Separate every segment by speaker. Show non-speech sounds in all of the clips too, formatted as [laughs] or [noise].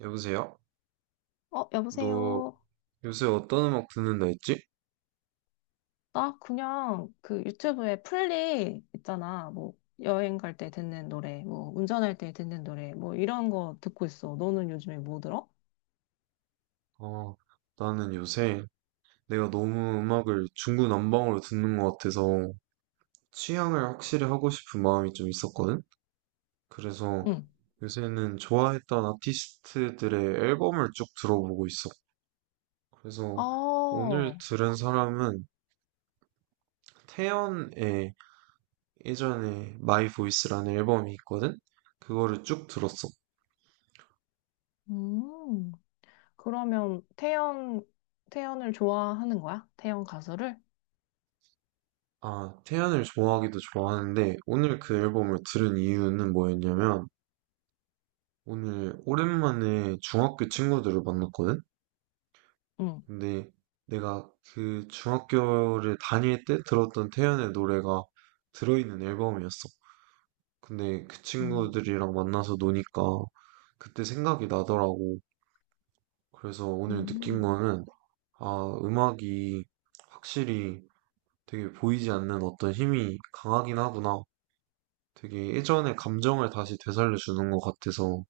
Speaker 1: 여보세요?
Speaker 2: 어,
Speaker 1: 너
Speaker 2: 여보세요.
Speaker 1: 요새 어떤 음악 듣는다 했지?
Speaker 2: 나 그냥 그 유튜브에 플리 있잖아. 뭐 여행 갈 때 듣는 노래, 뭐 운전할 때 듣는 노래, 뭐 이런 거 듣고 있어. 너는 요즘에 뭐 들어?
Speaker 1: 어, 나는 요새 내가 너무 음악을 중구난방으로 듣는 것 같아서 취향을 확실히 하고 싶은 마음이 좀 있었거든? 그래서
Speaker 2: 응.
Speaker 1: 요새는 좋아했던 아티스트들의 앨범을 쭉 들어보고 있어. 그래서 오늘
Speaker 2: 어,
Speaker 1: 들은 사람은 태연의 예전에 마이 보이스라는 앨범이 있거든? 그거를 쭉 들었어.
Speaker 2: 음. 그러면 태연을 좋아하는 거야? 태연 가수를?
Speaker 1: 아, 태연을 좋아하기도 좋아하는데, 오늘 그 앨범을 들은 이유는 뭐였냐면, 오늘 오랜만에 중학교 친구들을 만났거든?
Speaker 2: 응.
Speaker 1: 근데 내가 그 중학교를 다닐 때 들었던 태연의 노래가 들어있는 앨범이었어. 근데 그
Speaker 2: 음.
Speaker 1: 친구들이랑 만나서 노니까 그때 생각이 나더라고. 그래서 오늘 느낀
Speaker 2: 음.
Speaker 1: 거는, 아, 음악이 확실히 되게 보이지 않는 어떤 힘이 강하긴 하구나. 되게 예전의 감정을 다시 되살려 주는 것 같아서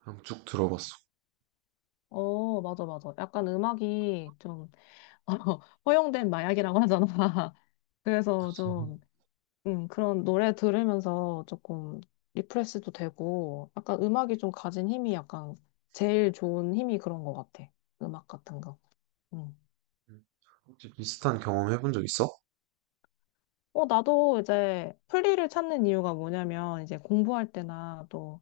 Speaker 1: 그냥 쭉 들어봤어.
Speaker 2: 어, 맞아, 맞아. 약간 음악이 좀 [laughs] 허용된 마약이라고 하잖아. [laughs] 그래서
Speaker 1: 음.
Speaker 2: 좀 그런 노래 들으면서 조금 리프레시도 되고, 약간 음악이 좀 가진 힘이 약간 제일 좋은 힘이 그런 것 같아. 음악 같은 거. 음.
Speaker 1: 혹시 비슷한 경험 해본 적 있어?
Speaker 2: 어, 나도 이제 플리를 찾는 이유가 뭐냐면, 이제 공부할 때나 또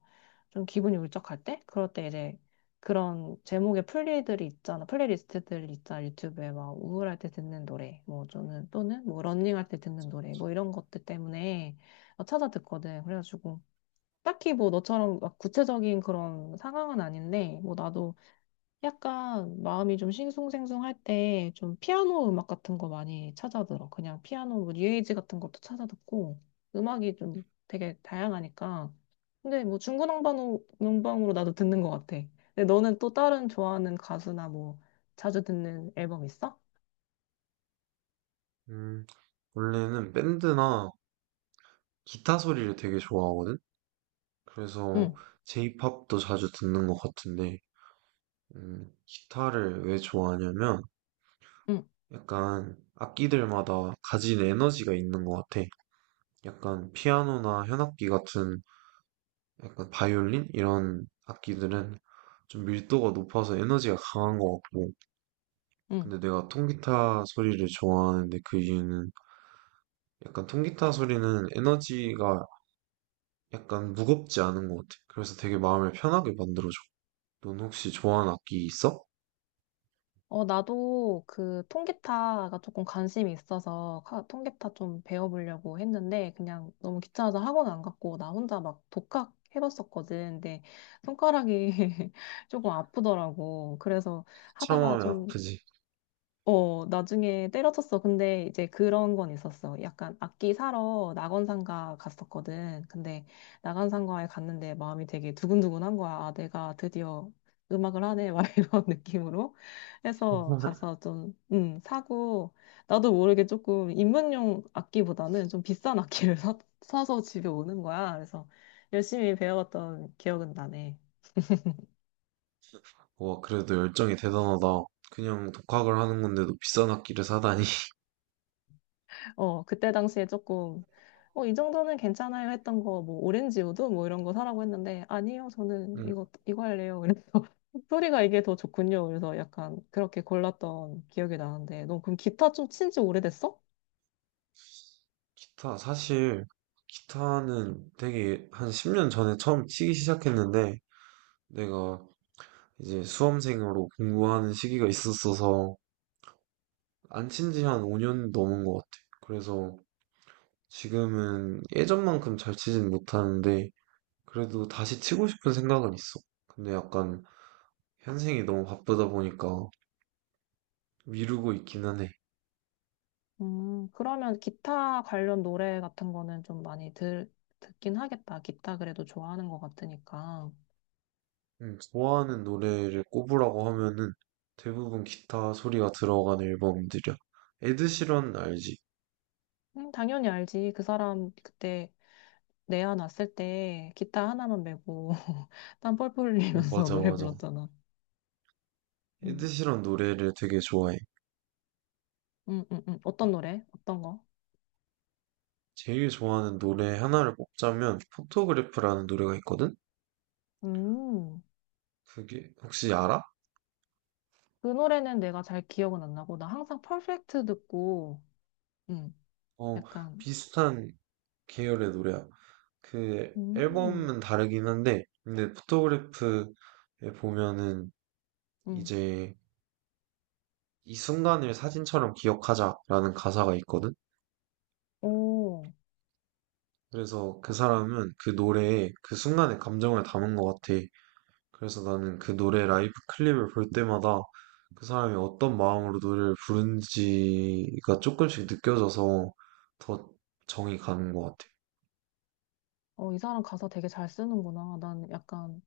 Speaker 2: 좀 기분이 울적할 때? 그럴 때 이제 그런 제목의 플리들이 있잖아. 플레이리스트들이 있잖아. 유튜브에 막 우울할 때 듣는 노래, 뭐 저는 또는 뭐 러닝할 때 듣는 노래, 뭐 이런 것들 때문에 찾아 듣거든. 그래가지고. 딱히 뭐 너처럼 막 구체적인 그런 상황은 아닌데, 뭐 나도 약간 마음이 좀 싱숭생숭할 때 좀 피아노 음악 같은 거 많이 찾아 들어. 그냥 피아노 뭐 뉴에이지 같은 것도 찾아 듣고, 음악이 좀 되게 다양하니까. 근데 뭐 중구난방으로 난방으로 나도 듣는 것 같아. 근데 너는 또 다른 좋아하는 가수나 뭐 자주 듣는 앨범 있어?
Speaker 1: 음, 원래는 밴드나 기타 소리를 되게 좋아하거든? 그래서
Speaker 2: 응,
Speaker 1: J-pop도 자주 듣는 것 같은데, 기타를 왜 좋아하냐면,
Speaker 2: 응,
Speaker 1: 약간 악기들마다 가진 에너지가 있는 것 같아. 약간 피아노나 현악기 같은 약간 바이올린 이런 악기들은 좀 밀도가 높아서 에너지가 강한 것 같고.
Speaker 2: 응.
Speaker 1: 근데 내가 통기타 소리를 좋아하는데 그 이유는 약간 통기타 소리는 에너지가 약간 무겁지 않은 것 같아. 그래서 되게 마음을 편하게 만들어줘. 넌 혹시 좋아하는 악기 있어?
Speaker 2: 어, 나도 그 통기타가 조금 관심이 있어서 통기타 좀 배워보려고 했는데 그냥 너무 귀찮아서 학원 안 갔고 나 혼자 막 독학 해봤었거든. 근데 손가락이 [laughs] 조금 아프더라고. 그래서
Speaker 1: 참하
Speaker 2: 하다가
Speaker 1: 면
Speaker 2: 좀
Speaker 1: 아프지.
Speaker 2: 나중에 때려쳤어. 근데 이제 그런 건 있었어. 약간 악기 사러 낙원상가 갔었거든. 근데 낙원상가에 갔는데 마음이 되게 두근두근한 거야. 아, 내가 드디어 음악을 하네. 막 [laughs] 이런 느낌으로 해서
Speaker 1: [laughs]
Speaker 2: 가서 좀, 사고, 나도 모르게 조금 입문용 악기보다는 좀 비싼 악기를 사서 집에 오는 거야. 그래서 열심히 배워갔던 기억은 나네.
Speaker 1: 와, 그래도 열정이 대단하다. 그냥 독학을 하는 건데도 비싼 악기를 사다니. [laughs]
Speaker 2: 어, 그때 당시에 조금, 이 정도는 괜찮아요 했던 거, 뭐, 오렌지우드 뭐 이런 거 사라고 했는데, 아니요, 저는
Speaker 1: 음,
Speaker 2: 이거 할래요. 그래서 [laughs] 소리가 이게 더 좋군요. 그래서 약간 그렇게 골랐던 기억이 나는데, 너 그럼 기타 좀 친지 오래됐어?
Speaker 1: 기타, 사실, 기타는 되게 한 10년 전에 처음 치기 시작했는데, 내가 이제 수험생으로 공부하는 시기가 있었어서, 안 친지 한 5년 넘은 것 같아. 그래서 지금은 예전만큼 잘 치진 못하는데, 그래도 다시 치고 싶은 생각은 있어. 근데 약간, 현생이 너무 바쁘다 보니까 미루고 있기는 해.
Speaker 2: 그러면 기타 관련 노래 같은 거는 좀 많이 듣긴 하겠다. 기타 그래도 좋아하는 것 같으니까.
Speaker 1: 좋아하는 노래를 꼽으라고 하면은 대부분 기타 소리가 들어간 앨범들이야. 에드시런 알지?
Speaker 2: 당연히 알지. 그 사람 그때 내야 놨을 때 기타 하나만 메고 [laughs] 땀 뻘뻘
Speaker 1: 어,
Speaker 2: 흘리면서 [laughs]
Speaker 1: 맞아,
Speaker 2: 노래
Speaker 1: 맞아.
Speaker 2: 불렀잖아. 음.
Speaker 1: 에드시런 노래를 되게 좋아해.
Speaker 2: 어떤 노래? 어떤 거?
Speaker 1: 제일 좋아하는 노래 하나를 꼽자면 포토그래프라는 노래가 있거든?
Speaker 2: 음,
Speaker 1: 그게 혹시 알아?
Speaker 2: 그 노래는 내가 잘 기억은 안 나고, 나 항상 퍼펙트 듣고, 음,
Speaker 1: 어,
Speaker 2: 약간,
Speaker 1: 비슷한 계열의 노래야. 그
Speaker 2: 음,
Speaker 1: 앨범은 다르긴 한데 근데 포토그래프에 보면은
Speaker 2: 음,
Speaker 1: 이제 이 순간을 사진처럼 기억하자라는 가사가 있거든?
Speaker 2: 오,
Speaker 1: 그래서 그 사람은 그 노래에 그 순간의 감정을 담은 것 같아. 그래서 나는 그 노래 라이브 클립을 볼 때마다 그 사람이 어떤 마음으로 노래를 부른지가 조금씩 느껴져서 더 정이 가는 것 같아.
Speaker 2: 어, 이 사람 가사 되게 잘 쓰는구나. 난 약간,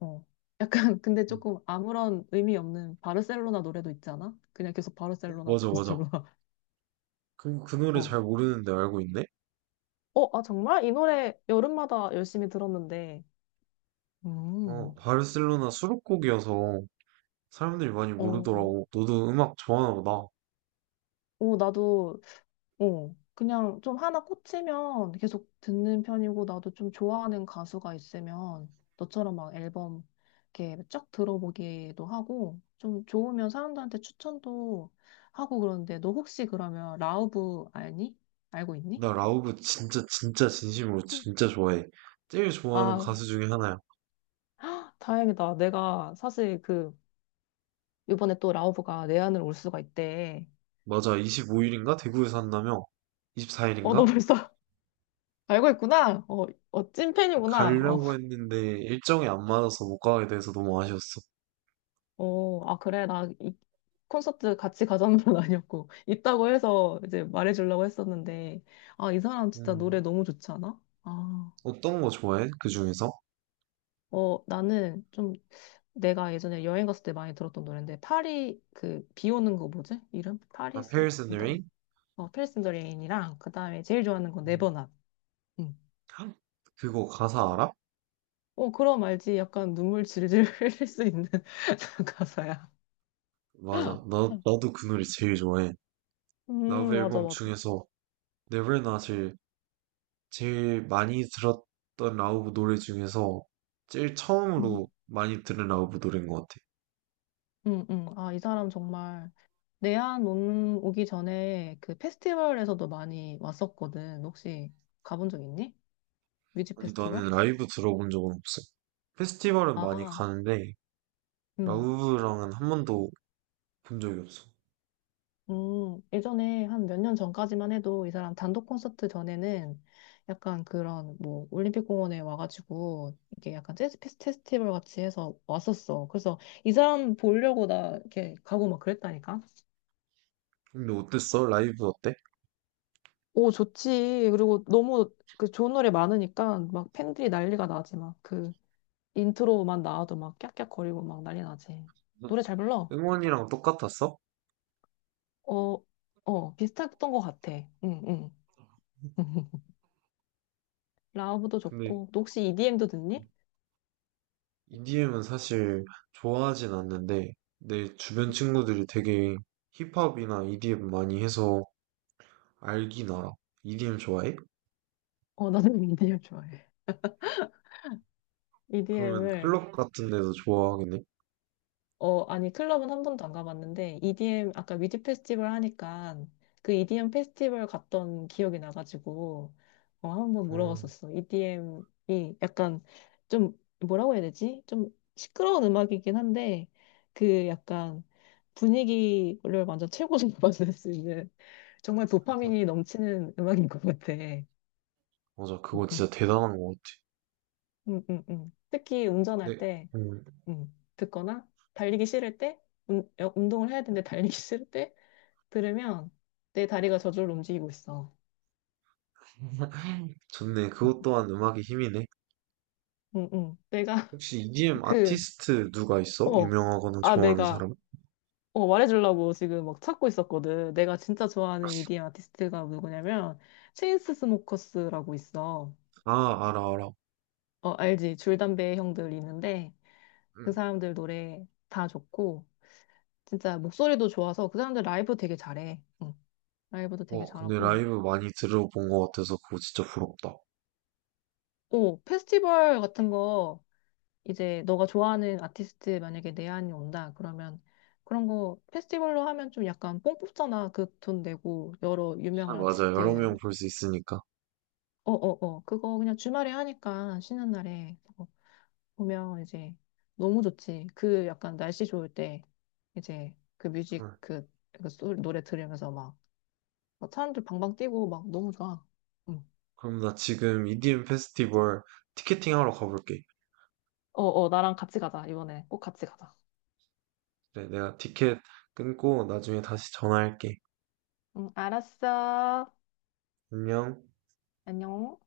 Speaker 2: 어, 약간, [laughs] 근데
Speaker 1: 음.
Speaker 2: 조금 아무런 의미 없는 바르셀로나 노래도 있잖아? 그냥 계속 바르셀로나,
Speaker 1: 맞아, 맞아.
Speaker 2: 바르셀로나,
Speaker 1: 그
Speaker 2: [laughs]
Speaker 1: 노래
Speaker 2: 어,
Speaker 1: 잘 모르는데 알고 있네?
Speaker 2: 어, 아, 정말? 이 노래 여름마다 열심히 들었는데.
Speaker 1: 어,
Speaker 2: 음,
Speaker 1: 바르셀로나 수록곡이어서 사람들이 많이
Speaker 2: 어,
Speaker 1: 모르더라고. 너도 음악 좋아하나 보다.
Speaker 2: 오, 나도 어, 그냥 좀 하나 꽂히면 계속 듣는 편이고, 나도 좀 좋아하는 가수가 있으면 너처럼 막 앨범 이렇게 쫙 들어보기도 하고, 좀 좋으면 사람들한테 추천도 하고 그러는데, 너 혹시 그러면 라우브 알니? 알고 있니?
Speaker 1: 나 라우브 진짜 진심으로 진짜 좋아해. 제일 좋아하는
Speaker 2: 아,
Speaker 1: 가수 중에 하나야.
Speaker 2: 다행이다. 내가 사실 그, 이번에 또 라우브가 내 안으로 올 수가 있대.
Speaker 1: 맞아, 25일인가? 대구에서 한다며?
Speaker 2: 어, 너
Speaker 1: 24일인가?
Speaker 2: 벌써 [laughs] 알고 있구나. 어, 어, 찐팬이구나.
Speaker 1: 가려고 했는데 일정이 안 맞아서 못 가게 돼서 너무 아쉬웠어.
Speaker 2: 어, 아, 그래. 나 이 콘서트 같이 가자는 건 [laughs] 아니었고, 있다고 해서 이제 말해주려고 했었는데, 아, 이 사람 진짜
Speaker 1: 음.
Speaker 2: 노래 너무 좋지 않아? 아,
Speaker 1: 어떤 거 좋아해? 그 중에서?
Speaker 2: 어, 나는 좀 내가 예전에 여행 갔을 때 많이 들었던 노래인데, 파리, 그, 비 오는 거 뭐지? 이름?
Speaker 1: 아,
Speaker 2: 파리스,
Speaker 1: Paris and the
Speaker 2: 더,
Speaker 1: Rain?
Speaker 2: 페리스 인더 레인이랑, 그 다음에 제일 좋아하는 건
Speaker 1: 음.
Speaker 2: 네버낫. 응.
Speaker 1: 헉, 그거 가사 알아?
Speaker 2: 어, 그럼 알지. 약간 눈물 질질 [laughs] 흘릴 수 있는 [laughs] 가사야.
Speaker 1: 맞아. 나도 그 노래 제일 좋아해. 러브
Speaker 2: 맞아,
Speaker 1: 앨범
Speaker 2: 맞아.
Speaker 1: 중에서 Never Not을 제일 많이 들었던 라우브 노래 중에서 제일
Speaker 2: 음.
Speaker 1: 처음으로 많이 들은 라우브 노래인 것 같아.
Speaker 2: 응, 응. 아, 이 사람 정말 내한 오기 전에 그 페스티벌에서도 많이 왔었거든. 혹시 가본 적 있니? 뮤직
Speaker 1: 아니,
Speaker 2: 페스티벌?
Speaker 1: 나는 라이브 들어본 적은 없어. 페스티벌은 많이
Speaker 2: 아,
Speaker 1: 가는데
Speaker 2: 응.
Speaker 1: 라우브랑은 한 번도 본 적이 없어.
Speaker 2: 예전에 한 몇 년 전까지만 해도 이 사람 단독 콘서트 전에는 약간 그런 뭐 올림픽 공원에 와가지고 이게 약간 재즈 페스티벌 같이 해서 왔었어. 그래서 이 사람 보려고 나 이렇게 가고 막 그랬다니까.
Speaker 1: 근데 어땠어? 라이브 어때?
Speaker 2: 오, 좋지. 그리고 너무 그 좋은 노래 많으니까 막 팬들이 난리가 나지. 막 그 인트로만 나와도 막 깍깍거리고 막 난리 나지.
Speaker 1: 응?
Speaker 2: 노래 잘 불러?
Speaker 1: 응원이랑 똑같았어?
Speaker 2: 어, 어, 비슷했던 것 같아. 응, 응. [laughs] 라우브도
Speaker 1: 근데
Speaker 2: 좋고. 너 혹시 EDM도 듣니?
Speaker 1: EDM은 사실 좋아하진 않는데 내 주변 친구들이 되게 힙합이나 EDM 많이 해서 알긴 알아. EDM 좋아해?
Speaker 2: 어, 나도 EDM 좋아해.
Speaker 1: 그러면
Speaker 2: EDM을
Speaker 1: 클럽 같은 데서 좋아하겠네?
Speaker 2: 어, 아니, 클럽은 한 번도 안 가봤는데, EDM, 아까 위드 페스티벌 하니까, 그 EDM 페스티벌 갔던 기억이 나가지고, 한번
Speaker 1: 어,
Speaker 2: 물어봤었어. EDM이 약간 좀, 뭐라고 해야 되지? 좀 시끄러운 음악이긴 한데, 그 약간 분위기를 완전 최고로 [laughs] 만들 수 있는, 정말
Speaker 1: 맞아.
Speaker 2: 도파민이 넘치는 음악인 것 같아.
Speaker 1: 맞아, 그거 진짜
Speaker 2: [laughs]
Speaker 1: 대단한 것 같아.
Speaker 2: 응, 응, 응. 특히 운전할
Speaker 1: 네,
Speaker 2: 때,
Speaker 1: 음,
Speaker 2: 듣거나 달리기 싫을 때 운동을 해야 되는데 달리기 [laughs] 싫을 때 들으면 내 다리가 저절로 움직이고 있어.
Speaker 1: 좋네.
Speaker 2: 응,
Speaker 1: 그것 또한 음악의 힘이네.
Speaker 2: 응. 응. 내가 [laughs]
Speaker 1: 혹시 EDM
Speaker 2: 그,
Speaker 1: 아티스트 누가 있어?
Speaker 2: 어,
Speaker 1: 유명하거나
Speaker 2: 아,
Speaker 1: 좋아하는
Speaker 2: 내가
Speaker 1: 사람?
Speaker 2: 말해주려고 지금 막 찾고 있었거든. 내가 진짜 좋아하는 EDM 아티스트가 누구냐면 체인스 스모커스라고 있어.
Speaker 1: 아, 알아, 알아.
Speaker 2: 어, 알지? 줄담배 형들 있는데 그
Speaker 1: 응.
Speaker 2: 사람들 노래 다 좋고 진짜 목소리도 좋아서 그 사람들 라이브 되게 잘해. 응. 라이브도 되게
Speaker 1: 와, 근데
Speaker 2: 잘하고.
Speaker 1: 라이브 많이 들어본 것 같아서 그거 진짜 부럽다.
Speaker 2: 오, 페스티벌 같은 거, 이제 너가 좋아하는 아티스트 만약에 내한이 온다, 그러면 그런 거 페스티벌로 하면 좀 약간 뽕 뽑잖아. 그 돈 내고 여러
Speaker 1: 아,
Speaker 2: 유명한
Speaker 1: 맞아. 여러 명
Speaker 2: 아티스트.
Speaker 1: 볼 수 있으니까.
Speaker 2: 어, 어, 어. 그거 그냥 주말에 하니까 쉬는 날에 그거 보면 이제 너무 좋지. 그 약간 날씨 좋을 때 이제 그 뮤직
Speaker 1: 헐.
Speaker 2: 노래 들으면서 막, 막 사람들 방방 뛰고 막 너무 좋아. 응.
Speaker 1: 그럼 나 지금 EDM 페스티벌 티켓팅 하러 가볼게.
Speaker 2: 어, 어, 나랑 같이 가자, 이번에. 꼭 같이 가자.
Speaker 1: 그래, 내가 티켓 끊고 나중에 다시 전화할게.
Speaker 2: 응, 알았어.
Speaker 1: 안녕.
Speaker 2: 안녕.